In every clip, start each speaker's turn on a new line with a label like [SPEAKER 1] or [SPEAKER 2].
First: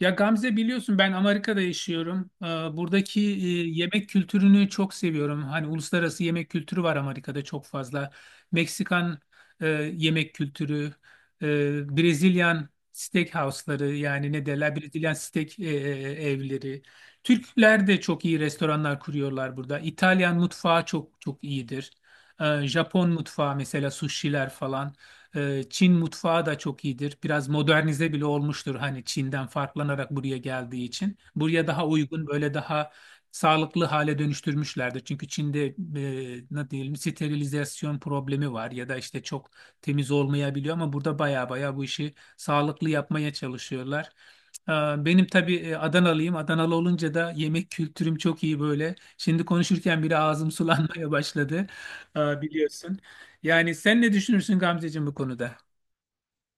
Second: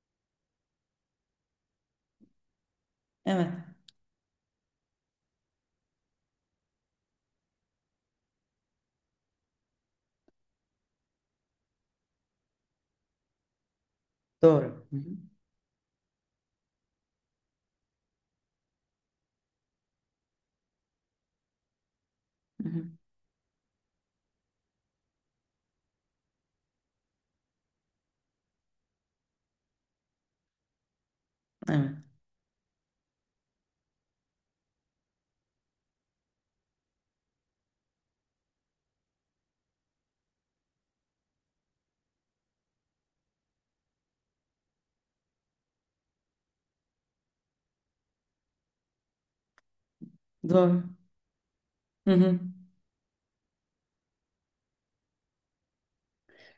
[SPEAKER 1] Ya Gamze biliyorsun ben Amerika'da yaşıyorum. Buradaki
[SPEAKER 2] Evet,
[SPEAKER 1] yemek kültürünü çok seviyorum. Hani uluslararası yemek kültürü var Amerika'da çok fazla. Meksikan e, yemek kültürü, Brezilyan steakhouse'ları yani ne derler
[SPEAKER 2] doğru. Hı hı,
[SPEAKER 1] Brezilyan steak evleri. Türkler de çok iyi restoranlar kuruyorlar burada. İtalyan mutfağı çok çok iyidir.
[SPEAKER 2] hı hı.
[SPEAKER 1] Japon mutfağı mesela sushi'ler falan. Çin mutfağı da çok iyidir. Biraz modernize bile olmuştur hani Çin'den farklanarak buraya geldiği için. Buraya daha
[SPEAKER 2] Evet,
[SPEAKER 1] uygun böyle daha sağlıklı hale dönüştürmüşlerdir. Çünkü Çin'de ne diyelim sterilizasyon problemi var ya da işte çok temiz olmayabiliyor ama burada baya baya bu işi sağlıklı yapmaya çalışıyorlar. Ee, Benim tabii Adanalıyım. Adanalı olunca da yemek kültürüm çok iyi böyle. Şimdi konuşurken bile ağzım
[SPEAKER 2] doğru.
[SPEAKER 1] sulanmaya başladı.
[SPEAKER 2] Hı hı.
[SPEAKER 1] Biliyorsun. Yani sen ne düşünürsün Gamzeciğim bu konuda?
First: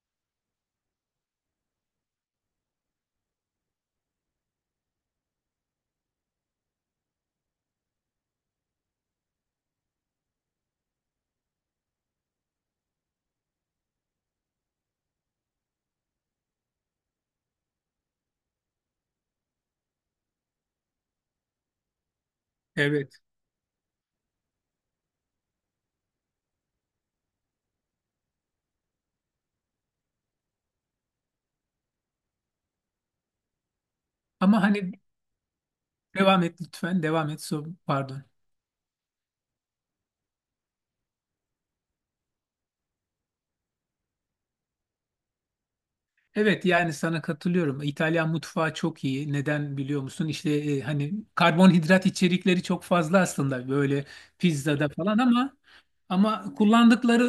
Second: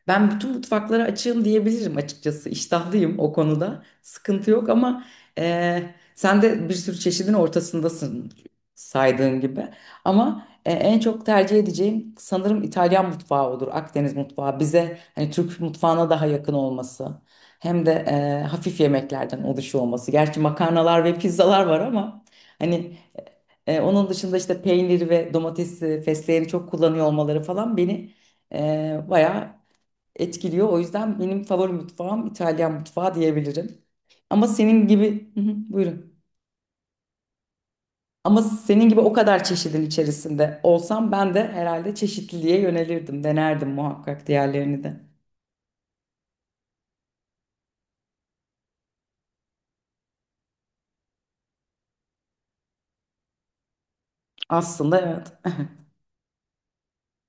[SPEAKER 2] Ben bütün mutfaklara açığım diyebilirim açıkçası. İştahlıyım o konuda. Sıkıntı yok ama e, sen de bir sürü çeşidin ortasındasın saydığın gibi. Ama en çok tercih edeceğim sanırım İtalyan mutfağı olur. Akdeniz mutfağı bize hani Türk mutfağına daha yakın olması. Hem de hafif yemeklerden oluşuyor olması. Gerçi makarnalar ve pizzalar var ama hani
[SPEAKER 1] Evet.
[SPEAKER 2] Onun dışında işte peynir ve domatesi, fesleğeni çok kullanıyor olmaları falan beni bayağı etkiliyor. O yüzden benim favori mutfağım İtalyan mutfağı diyebilirim. Ama
[SPEAKER 1] Ama
[SPEAKER 2] senin
[SPEAKER 1] hani
[SPEAKER 2] gibi, hı hı, buyurun.
[SPEAKER 1] devam et lütfen. Devam et. So, pardon.
[SPEAKER 2] Ama senin gibi o kadar çeşidin içerisinde olsam ben de herhalde çeşitliliğe yönelirdim, denerdim muhakkak diğerlerini de.
[SPEAKER 1] Evet yani sana katılıyorum. İtalyan mutfağı çok iyi. Neden biliyor musun? İşte hani karbonhidrat içerikleri çok fazla aslında böyle pizzada
[SPEAKER 2] Aslında
[SPEAKER 1] falan
[SPEAKER 2] evet,
[SPEAKER 1] ama kullandıkları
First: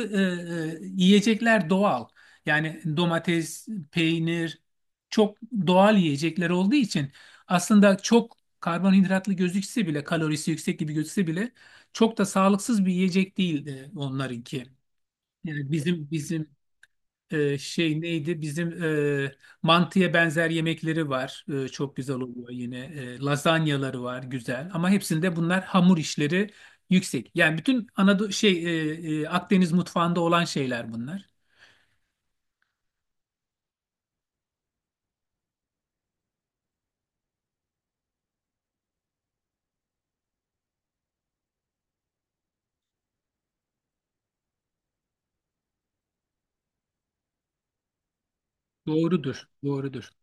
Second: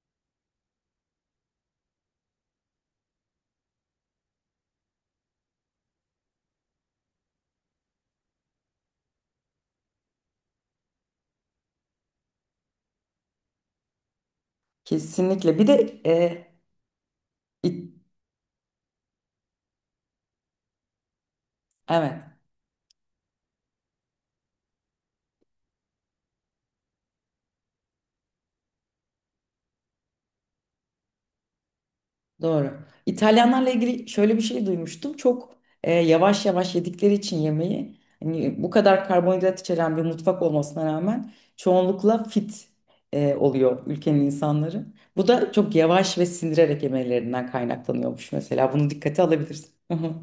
[SPEAKER 1] yiyecekler doğal. Yani domates, peynir çok doğal yiyecekler olduğu için aslında çok karbonhidratlı gözükse bile kalorisi yüksek gibi gözükse bile çok da sağlıksız bir yiyecek değil onlarınki.
[SPEAKER 2] kesinlikle. Bir
[SPEAKER 1] Yani
[SPEAKER 2] de
[SPEAKER 1] bizim bizim
[SPEAKER 2] İ-
[SPEAKER 1] şey neydi? Bizim e, mantıya benzer yemekleri var. Çok güzel
[SPEAKER 2] evet.
[SPEAKER 1] oluyor yine. Lazanyaları var güzel. Ama hepsinde bunlar hamur işleri yüksek. Yani bütün Anadolu şey Akdeniz mutfağında olan şeyler bunlar.
[SPEAKER 2] Doğru. İtalyanlarla ilgili şöyle bir şey duymuştum. Çok yavaş yavaş yedikleri için yemeği, hani bu kadar karbonhidrat içeren bir mutfak olmasına rağmen çoğunlukla fit oluyor ülkenin insanları. Bu da çok yavaş ve sindirerek yemelerinden kaynaklanıyormuş mesela. Bunu dikkate
[SPEAKER 1] Doğrudur,
[SPEAKER 2] alabilirsin. Hı
[SPEAKER 1] doğrudur.
[SPEAKER 2] hı.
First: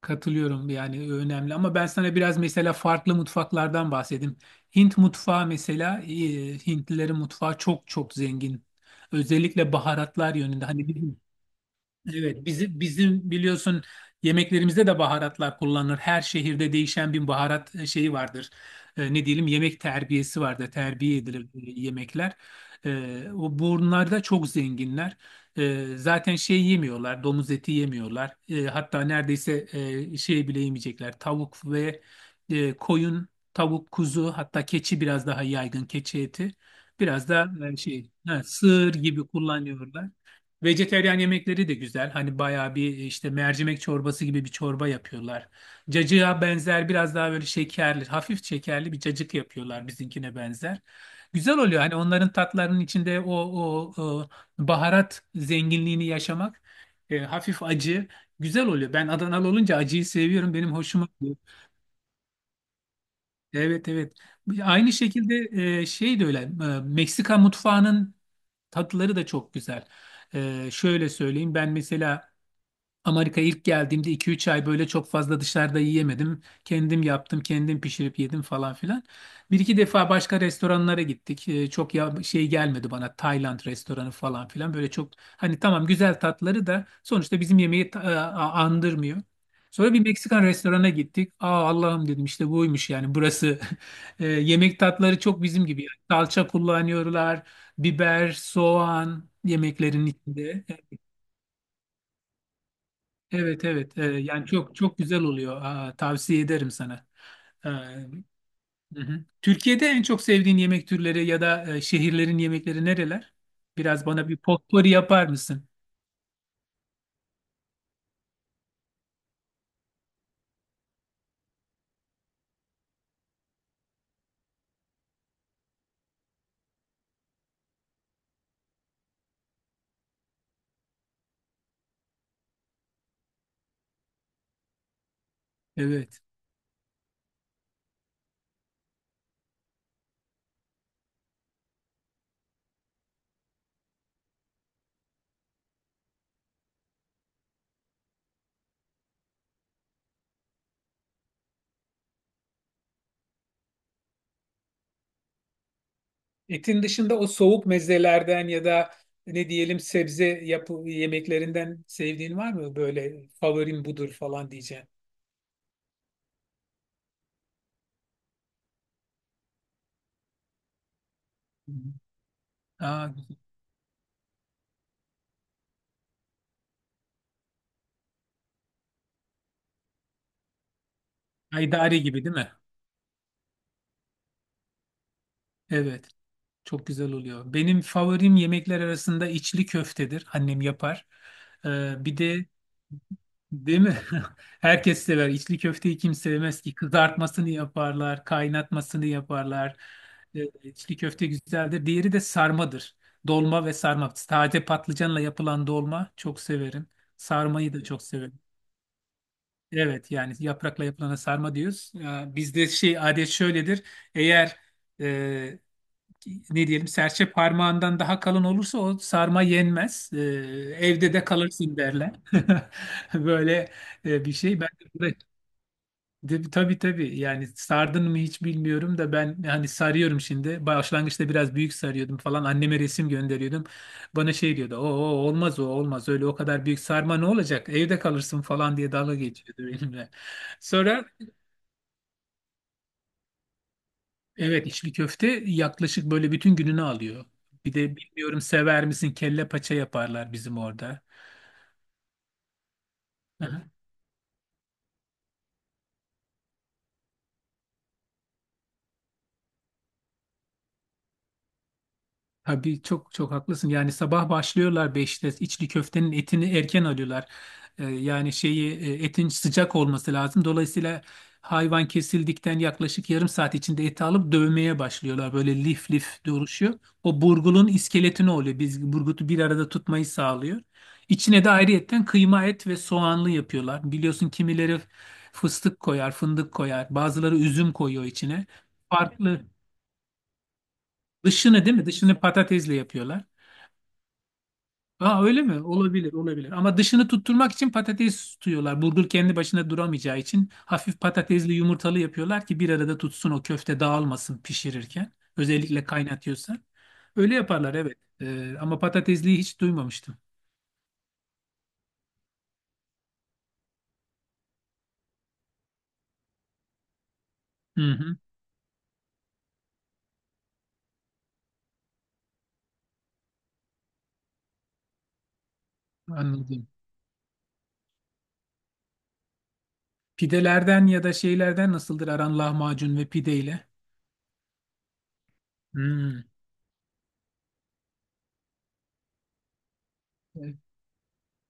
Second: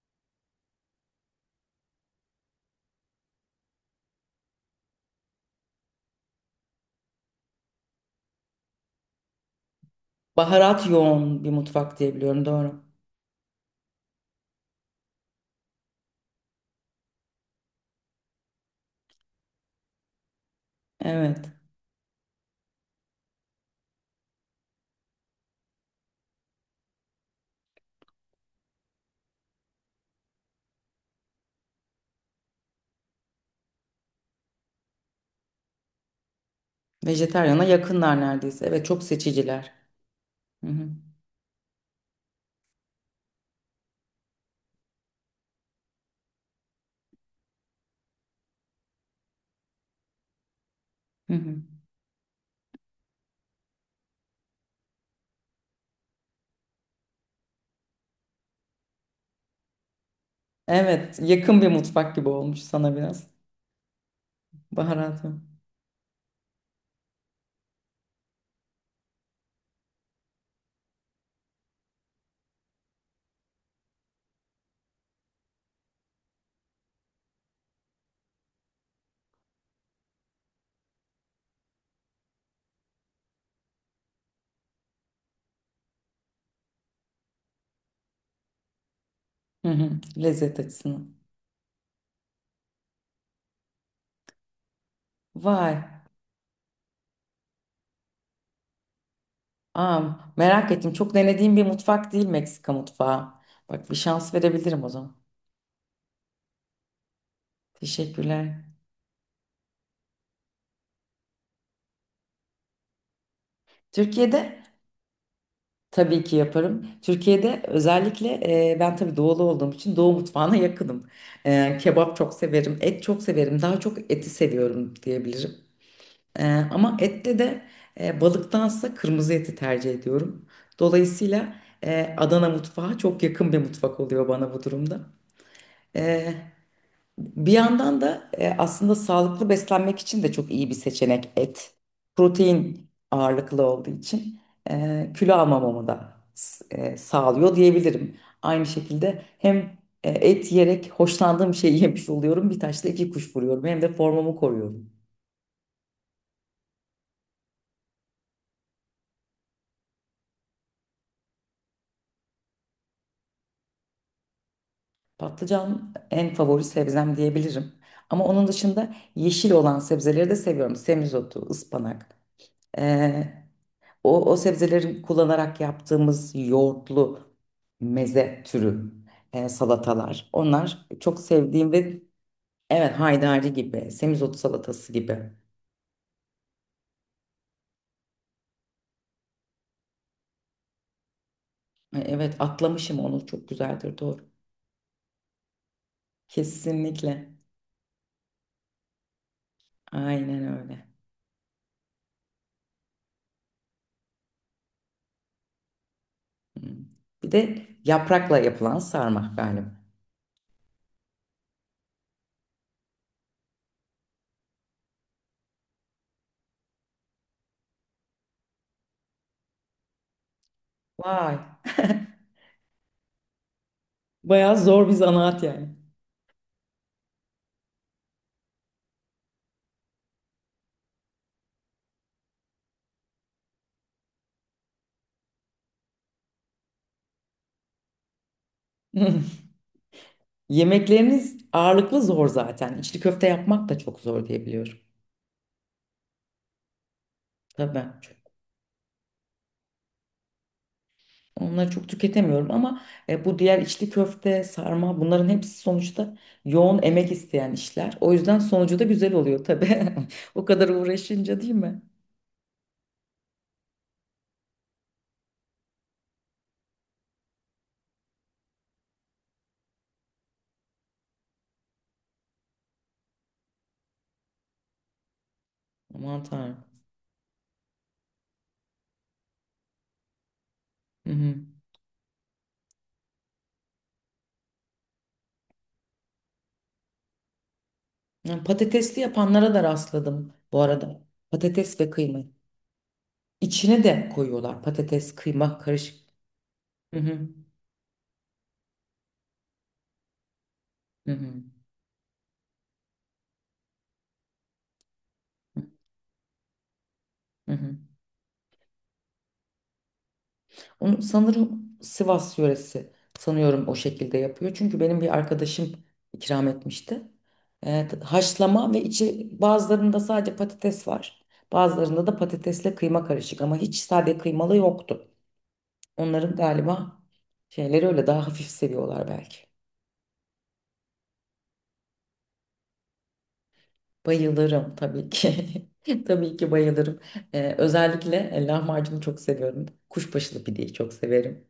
[SPEAKER 1] Katılıyorum yani önemli ama ben sana biraz mesela farklı mutfaklardan bahsedeyim. Hint mutfağı mesela Hintlilerin mutfağı çok çok zengin. Özellikle baharatlar yönünde.
[SPEAKER 2] Baharat
[SPEAKER 1] Hani bizim.
[SPEAKER 2] yoğun bir mutfak diye biliyorum.
[SPEAKER 1] Evet, bizim
[SPEAKER 2] Doğru.
[SPEAKER 1] bizim biliyorsun yemeklerimizde de baharatlar kullanılır. Her şehirde değişen bir baharat şeyi vardır. Ne diyelim yemek terbiyesi vardır. Terbiye edilir
[SPEAKER 2] Evet.
[SPEAKER 1] yemekler. O bunlar da çok zenginler. Zaten şey yemiyorlar, domuz eti yemiyorlar. Hatta neredeyse şey bile yemeyecekler. Tavuk ve koyun, tavuk, kuzu, hatta keçi biraz daha yaygın keçi eti. Biraz da
[SPEAKER 2] Vejetaryana
[SPEAKER 1] şey,
[SPEAKER 2] yakınlar
[SPEAKER 1] ha,
[SPEAKER 2] neredeyse. Evet,
[SPEAKER 1] sığır
[SPEAKER 2] çok
[SPEAKER 1] gibi
[SPEAKER 2] seçiciler.
[SPEAKER 1] kullanıyorlar.
[SPEAKER 2] Hı hı.
[SPEAKER 1] Vejeteryan yemekleri de güzel. Hani bayağı bir işte mercimek çorbası gibi bir çorba yapıyorlar. Cacığa benzer biraz daha böyle şekerli, hafif şekerli bir cacık yapıyorlar bizimkine benzer.
[SPEAKER 2] Hı hı.
[SPEAKER 1] Güzel oluyor. Hani onların tatlarının içinde o baharat zenginliğini yaşamak hafif acı güzel oluyor. Ben Adanalı olunca acıyı seviyorum. Benim hoşuma
[SPEAKER 2] Evet,
[SPEAKER 1] gidiyor.
[SPEAKER 2] yakın bir mutfak gibi olmuş sana biraz.
[SPEAKER 1] Evet, evet. Aynı
[SPEAKER 2] Baharat.
[SPEAKER 1] şekilde şey de öyle. Meksika mutfağının tatları da çok güzel. Şöyle söyleyeyim. Ben mesela Amerika'ya ilk geldiğimde iki üç ay böyle çok fazla dışarıda yiyemedim. Kendim yaptım, kendim pişirip yedim falan filan. Bir iki defa başka restoranlara gittik. Çok ya şey gelmedi bana Tayland restoranı falan filan. Böyle çok hani tamam güzel tatları da sonuçta bizim yemeği andırmıyor.
[SPEAKER 2] Hı hı,
[SPEAKER 1] Sonra bir Meksikan
[SPEAKER 2] lezzet
[SPEAKER 1] restorana
[SPEAKER 2] açısından.
[SPEAKER 1] gittik. Aa, Allah'ım dedim işte buymuş yani burası. Yemek tatları çok bizim
[SPEAKER 2] Vay.
[SPEAKER 1] gibi. Yani salça kullanıyorlar, biber, soğan
[SPEAKER 2] Aa,
[SPEAKER 1] yemeklerin içinde.
[SPEAKER 2] merak ettim. Çok denediğim bir mutfak değil Meksika mutfağı.
[SPEAKER 1] Evet,
[SPEAKER 2] Bak bir
[SPEAKER 1] evet. Ee,
[SPEAKER 2] şans
[SPEAKER 1] yani çok
[SPEAKER 2] verebilirim o
[SPEAKER 1] çok
[SPEAKER 2] zaman.
[SPEAKER 1] güzel oluyor. Aa, tavsiye ederim sana. Ee,
[SPEAKER 2] Teşekkürler.
[SPEAKER 1] hı hı. Türkiye'de en çok sevdiğin yemek türleri ya da şehirlerin yemekleri nereler? Biraz bana bir
[SPEAKER 2] Türkiye'de
[SPEAKER 1] potpourri yapar mısın?
[SPEAKER 2] tabii ki yaparım. Türkiye'de özellikle ben tabii doğulu olduğum için doğu mutfağına yakınım. E, kebap çok severim, et çok severim. Daha çok eti seviyorum diyebilirim. E, Ama ette de balıktansa kırmızı eti tercih ediyorum. Dolayısıyla Adana mutfağı çok yakın bir mutfak oluyor bana bu durumda.
[SPEAKER 1] Evet.
[SPEAKER 2] Bir yandan da aslında sağlıklı beslenmek için de çok iyi bir seçenek et. Protein ağırlıklı olduğu için kilo almamamı da sağlıyor diyebilirim. Aynı şekilde hem et yiyerek hoşlandığım şeyi yemiş oluyorum. Bir taşla iki kuş vuruyorum. Hem de formamı koruyorum.
[SPEAKER 1] Etin dışında o soğuk mezelerden ya da ne diyelim sebze yapı yemeklerinden sevdiğin var mı? Böyle favorim budur falan diyeceğim.
[SPEAKER 2] Patlıcan en favori sebzem diyebilirim. Ama onun dışında yeşil olan sebzeleri de seviyorum. Semizotu,
[SPEAKER 1] Hı
[SPEAKER 2] ıspanak.
[SPEAKER 1] hı. Aa,
[SPEAKER 2] e, O, o sebzeleri kullanarak yaptığımız yoğurtlu meze türü salatalar. Onlar çok sevdiğim ve
[SPEAKER 1] Haydari gibi değil mi?
[SPEAKER 2] evet haydari gibi, semizotu salatası gibi.
[SPEAKER 1] Evet. Çok güzel oluyor. Benim favorim yemekler arasında içli köftedir. Annem yapar. Ee,
[SPEAKER 2] E,
[SPEAKER 1] bir
[SPEAKER 2] evet,
[SPEAKER 1] de
[SPEAKER 2] atlamışım onu çok
[SPEAKER 1] değil
[SPEAKER 2] güzeldir
[SPEAKER 1] mi?
[SPEAKER 2] doğru.
[SPEAKER 1] Herkes sever. İçli köfteyi kim sevmez ki?
[SPEAKER 2] Kesinlikle.
[SPEAKER 1] Kızartmasını yaparlar, kaynatmasını yaparlar.
[SPEAKER 2] Aynen
[SPEAKER 1] Ee,
[SPEAKER 2] öyle.
[SPEAKER 1] İçli köfte güzeldir. Diğeri de sarmadır. Dolma ve sarma. Taze patlıcanla yapılan dolma çok
[SPEAKER 2] Hı.
[SPEAKER 1] severim.
[SPEAKER 2] Bir de
[SPEAKER 1] Sarmayı da çok
[SPEAKER 2] yaprakla
[SPEAKER 1] severim.
[SPEAKER 2] yapılan sarma galiba.
[SPEAKER 1] Evet yani yaprakla yapılana sarma diyoruz. Bizde şey adet şöyledir. Eğer e, ne diyelim serçe parmağından daha kalın olursa o sarma yenmez. Evde de
[SPEAKER 2] Vay.
[SPEAKER 1] kalırsın derler. Böyle bir
[SPEAKER 2] Bayağı
[SPEAKER 1] şey. Ben de,
[SPEAKER 2] zor bir zanaat yani.
[SPEAKER 1] tabii tabii yani sardın mı hiç bilmiyorum da ben hani sarıyorum şimdi. Başlangıçta biraz büyük sarıyordum falan. Anneme resim gönderiyordum. Bana şey diyordu. O, olmaz o olmaz öyle o kadar büyük sarma ne olacak? Evde kalırsın falan diye dalga geçiyordu benimle. Sonra.
[SPEAKER 2] Yemekleriniz ağırlıklı zor zaten. İçli köfte yapmak da çok zor diye
[SPEAKER 1] Evet
[SPEAKER 2] biliyorum.
[SPEAKER 1] içli köfte yaklaşık böyle bütün gününü alıyor. Bir
[SPEAKER 2] Tabii.
[SPEAKER 1] de bilmiyorum sever misin kelle paça yaparlar bizim orada.
[SPEAKER 2] Onları çok tüketemiyorum ama bu diğer içli köfte, sarma bunların hepsi sonuçta yoğun emek isteyen işler. O yüzden sonucu da güzel oluyor tabii. O kadar uğraşınca değil mi?
[SPEAKER 1] Tabii çok çok haklısın. Yani sabah başlıyorlar 5'te içli köftenin etini erken alıyorlar. Yani şeyi etin sıcak olması lazım. Dolayısıyla hayvan kesildikten yaklaşık yarım saat içinde eti alıp dövmeye başlıyorlar. Böyle lif lif
[SPEAKER 2] Aman Tanrım.
[SPEAKER 1] duruşuyor. O burgulun iskeletini oluyor. Biz burgutu bir arada tutmayı sağlıyor.
[SPEAKER 2] Hı hı.
[SPEAKER 1] İçine de ayrıyetten kıyma et ve soğanlı yapıyorlar. Biliyorsun kimileri fıstık koyar, fındık koyar. Bazıları üzüm koyuyor
[SPEAKER 2] Ya,
[SPEAKER 1] içine.
[SPEAKER 2] patatesli
[SPEAKER 1] Farklı.
[SPEAKER 2] yapanlara da rastladım bu arada.
[SPEAKER 1] Dışını değil
[SPEAKER 2] Patates
[SPEAKER 1] mi?
[SPEAKER 2] ve
[SPEAKER 1] Dışını
[SPEAKER 2] kıyma.
[SPEAKER 1] patatesle yapıyorlar.
[SPEAKER 2] İçine de koyuyorlar patates,
[SPEAKER 1] Aa, öyle
[SPEAKER 2] kıyma
[SPEAKER 1] mi?
[SPEAKER 2] karışık.
[SPEAKER 1] Olabilir, olabilir. Ama
[SPEAKER 2] Hı
[SPEAKER 1] dışını
[SPEAKER 2] hı.
[SPEAKER 1] tutturmak için patates tutuyorlar. Burger kendi başına duramayacağı için hafif
[SPEAKER 2] Hı hı.
[SPEAKER 1] patatesli yumurtalı yapıyorlar ki bir arada tutsun o köfte dağılmasın pişirirken. Özellikle kaynatıyorsan. Öyle
[SPEAKER 2] Hı
[SPEAKER 1] yaparlar
[SPEAKER 2] hı.
[SPEAKER 1] evet. Ama patatesliyi hiç duymamıştım.
[SPEAKER 2] Onu sanırım Sivas yöresi sanıyorum o şekilde yapıyor. Çünkü benim bir arkadaşım ikram etmişti.
[SPEAKER 1] Hı hı,
[SPEAKER 2] Haşlama ve içi bazılarında sadece patates var. Bazılarında da patatesle kıyma karışık ama hiç sade kıymalı yoktu. Onların
[SPEAKER 1] anladım.
[SPEAKER 2] galiba şeyleri öyle daha hafif seviyorlar belki.
[SPEAKER 1] Pidelerden ya da şeylerden nasıldır aran lahmacun ve pideyle?
[SPEAKER 2] Bayılırım tabii ki.
[SPEAKER 1] Hmm.
[SPEAKER 2] Tabii ki bayılırım. Özellikle lahmacunu çok seviyorum. Kuşbaşılı
[SPEAKER 1] Evet,
[SPEAKER 2] pideyi çok severim.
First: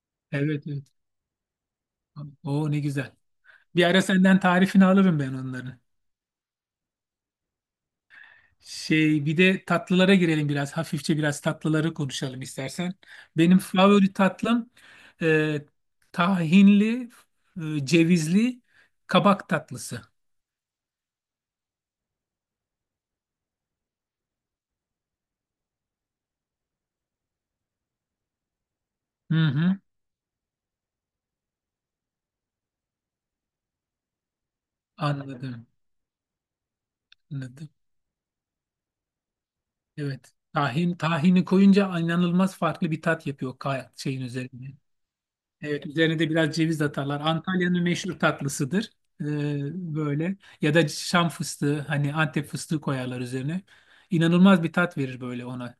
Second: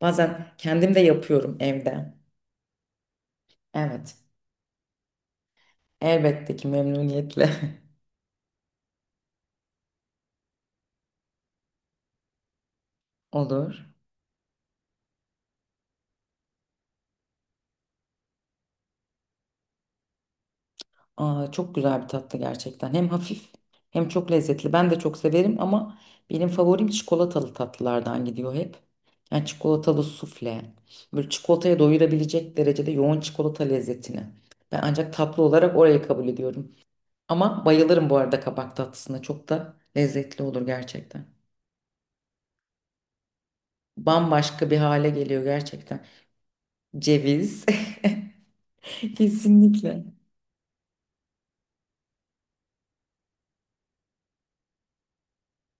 [SPEAKER 2] Bazen
[SPEAKER 1] evet. Evet.
[SPEAKER 2] kendim de yapıyorum evde.
[SPEAKER 1] Ne güzel. Bir ara
[SPEAKER 2] Evet.
[SPEAKER 1] senden tarifini alırım ben onların.
[SPEAKER 2] Elbette ki memnuniyetle
[SPEAKER 1] Şey bir de tatlılara girelim biraz. Hafifçe biraz tatlıları konuşalım istersen. Benim
[SPEAKER 2] olur.
[SPEAKER 1] favori tatlım e, tahinli, cevizli kabak tatlısı.
[SPEAKER 2] Aa, çok güzel bir tatlı gerçekten. Hem hafif hem çok lezzetli. Ben de çok severim ama benim favorim çikolatalı tatlılardan gidiyor hep.
[SPEAKER 1] Hı
[SPEAKER 2] Yani
[SPEAKER 1] hı.
[SPEAKER 2] çikolatalı sufle. Böyle çikolataya doyurabilecek derecede yoğun çikolata lezzetini. Ben ancak tatlı
[SPEAKER 1] Anladım.
[SPEAKER 2] olarak orayı kabul ediyorum. Ama
[SPEAKER 1] Anladım.
[SPEAKER 2] bayılırım bu arada kabak tatlısına. Çok da
[SPEAKER 1] Evet.
[SPEAKER 2] lezzetli olur
[SPEAKER 1] Tahin,
[SPEAKER 2] gerçekten.
[SPEAKER 1] tahini koyunca inanılmaz farklı bir tat yapıyor şeyin
[SPEAKER 2] Bambaşka
[SPEAKER 1] üzerine.
[SPEAKER 2] bir hale geliyor
[SPEAKER 1] Evet,
[SPEAKER 2] gerçekten.
[SPEAKER 1] üzerine de biraz ceviz atarlar.
[SPEAKER 2] Ceviz.
[SPEAKER 1] Antalya'nın meşhur tatlısıdır. E,
[SPEAKER 2] Kesinlikle.
[SPEAKER 1] böyle. Ya da Şam fıstığı, hani Antep fıstığı koyarlar üzerine. İnanılmaz bir tat verir böyle ona.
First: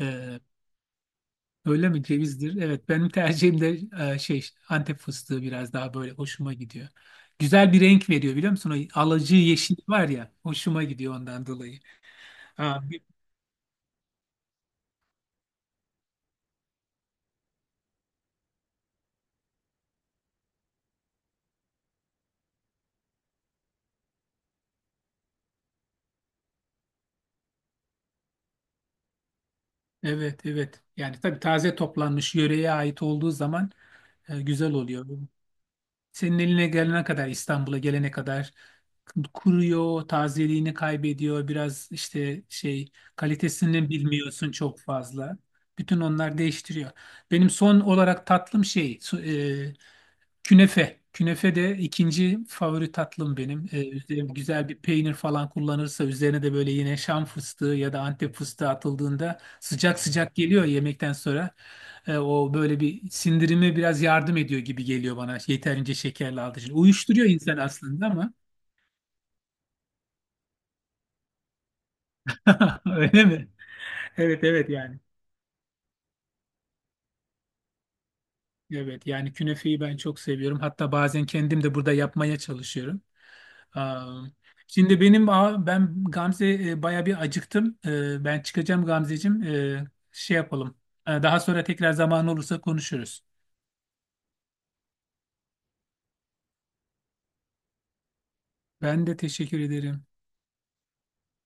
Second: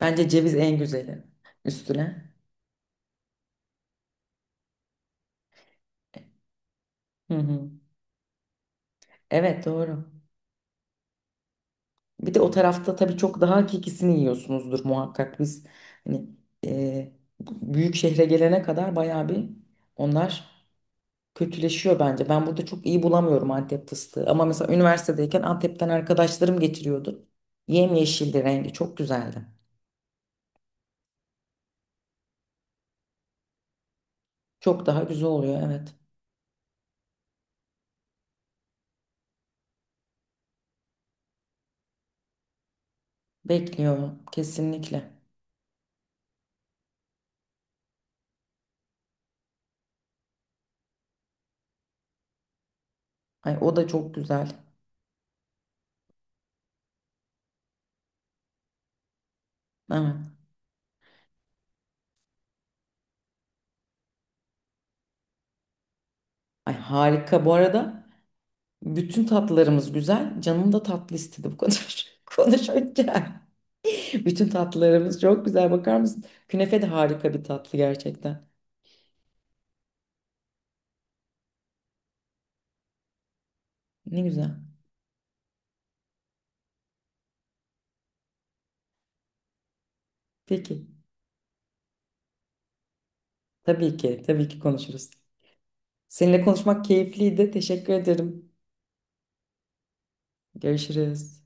[SPEAKER 2] Bence
[SPEAKER 1] Ee,
[SPEAKER 2] ceviz en güzeli
[SPEAKER 1] öyle mi
[SPEAKER 2] üstüne.
[SPEAKER 1] cevizdir? Evet benim tercihim de şey Antep fıstığı biraz daha böyle hoşuma gidiyor.
[SPEAKER 2] Hı hı.
[SPEAKER 1] Güzel bir renk veriyor biliyor musun? O alıcı
[SPEAKER 2] Evet
[SPEAKER 1] yeşil
[SPEAKER 2] doğru.
[SPEAKER 1] var ya hoşuma gidiyor ondan dolayı.
[SPEAKER 2] Bir de o
[SPEAKER 1] Ha,
[SPEAKER 2] tarafta tabii çok daha hakikisini yiyorsunuzdur muhakkak biz. Hani e, büyük şehre gelene kadar bayağı bir onlar kötüleşiyor bence. Ben burada çok iyi bulamıyorum Antep fıstığı. Ama mesela üniversitedeyken Antep'ten arkadaşlarım getiriyordu. Yemyeşildi rengi çok güzeldi.
[SPEAKER 1] evet evet yani tabii taze toplanmış yöreye ait olduğu zaman güzel
[SPEAKER 2] Çok daha
[SPEAKER 1] oluyor.
[SPEAKER 2] güzel oluyor evet.
[SPEAKER 1] Senin eline gelene kadar, İstanbul'a gelene kadar kuruyor, tazeliğini kaybediyor. Biraz işte şey kalitesini
[SPEAKER 2] Bekliyor
[SPEAKER 1] bilmiyorsun çok
[SPEAKER 2] kesinlikle.
[SPEAKER 1] fazla. Bütün onlar değiştiriyor. Benim son olarak tatlım şey künefe. Künefe de ikinci favori tatlım
[SPEAKER 2] Ay
[SPEAKER 1] benim.
[SPEAKER 2] o da
[SPEAKER 1] Ee,
[SPEAKER 2] çok
[SPEAKER 1] üzerine
[SPEAKER 2] güzel.
[SPEAKER 1] güzel bir peynir falan kullanırsa üzerine de böyle yine Şam fıstığı ya da Antep fıstığı atıldığında sıcak
[SPEAKER 2] Evet.
[SPEAKER 1] sıcak geliyor yemekten sonra. O böyle bir sindirime biraz yardım ediyor gibi geliyor bana yeterince şekerli aldığı
[SPEAKER 2] Ay
[SPEAKER 1] için. Uyuşturuyor
[SPEAKER 2] harika bu
[SPEAKER 1] insan
[SPEAKER 2] arada.
[SPEAKER 1] aslında ama.
[SPEAKER 2] Bütün tatlılarımız güzel. Canım da tatlı istedi bu kadar
[SPEAKER 1] Öyle
[SPEAKER 2] konuşunca.
[SPEAKER 1] mi? Evet,
[SPEAKER 2] Bütün
[SPEAKER 1] evet yani.
[SPEAKER 2] tatlılarımız çok güzel. Bakar mısın? Künefe de harika bir tatlı gerçekten.
[SPEAKER 1] Evet yani künefeyi ben çok seviyorum. Hatta bazen kendim de burada yapmaya çalışıyorum.
[SPEAKER 2] Ne
[SPEAKER 1] Aa.
[SPEAKER 2] güzel.
[SPEAKER 1] Şimdi ben, Gamze, baya bir acıktım. Ben çıkacağım Gamzeciğim. Şey yapalım.
[SPEAKER 2] Peki.
[SPEAKER 1] Daha sonra tekrar zaman olursa konuşuruz.
[SPEAKER 2] Tabii ki. Tabii ki konuşuruz. Seninle konuşmak keyifliydi. Teşekkür ederim.
[SPEAKER 1] Ben de teşekkür ederim.
[SPEAKER 2] Görüşürüz.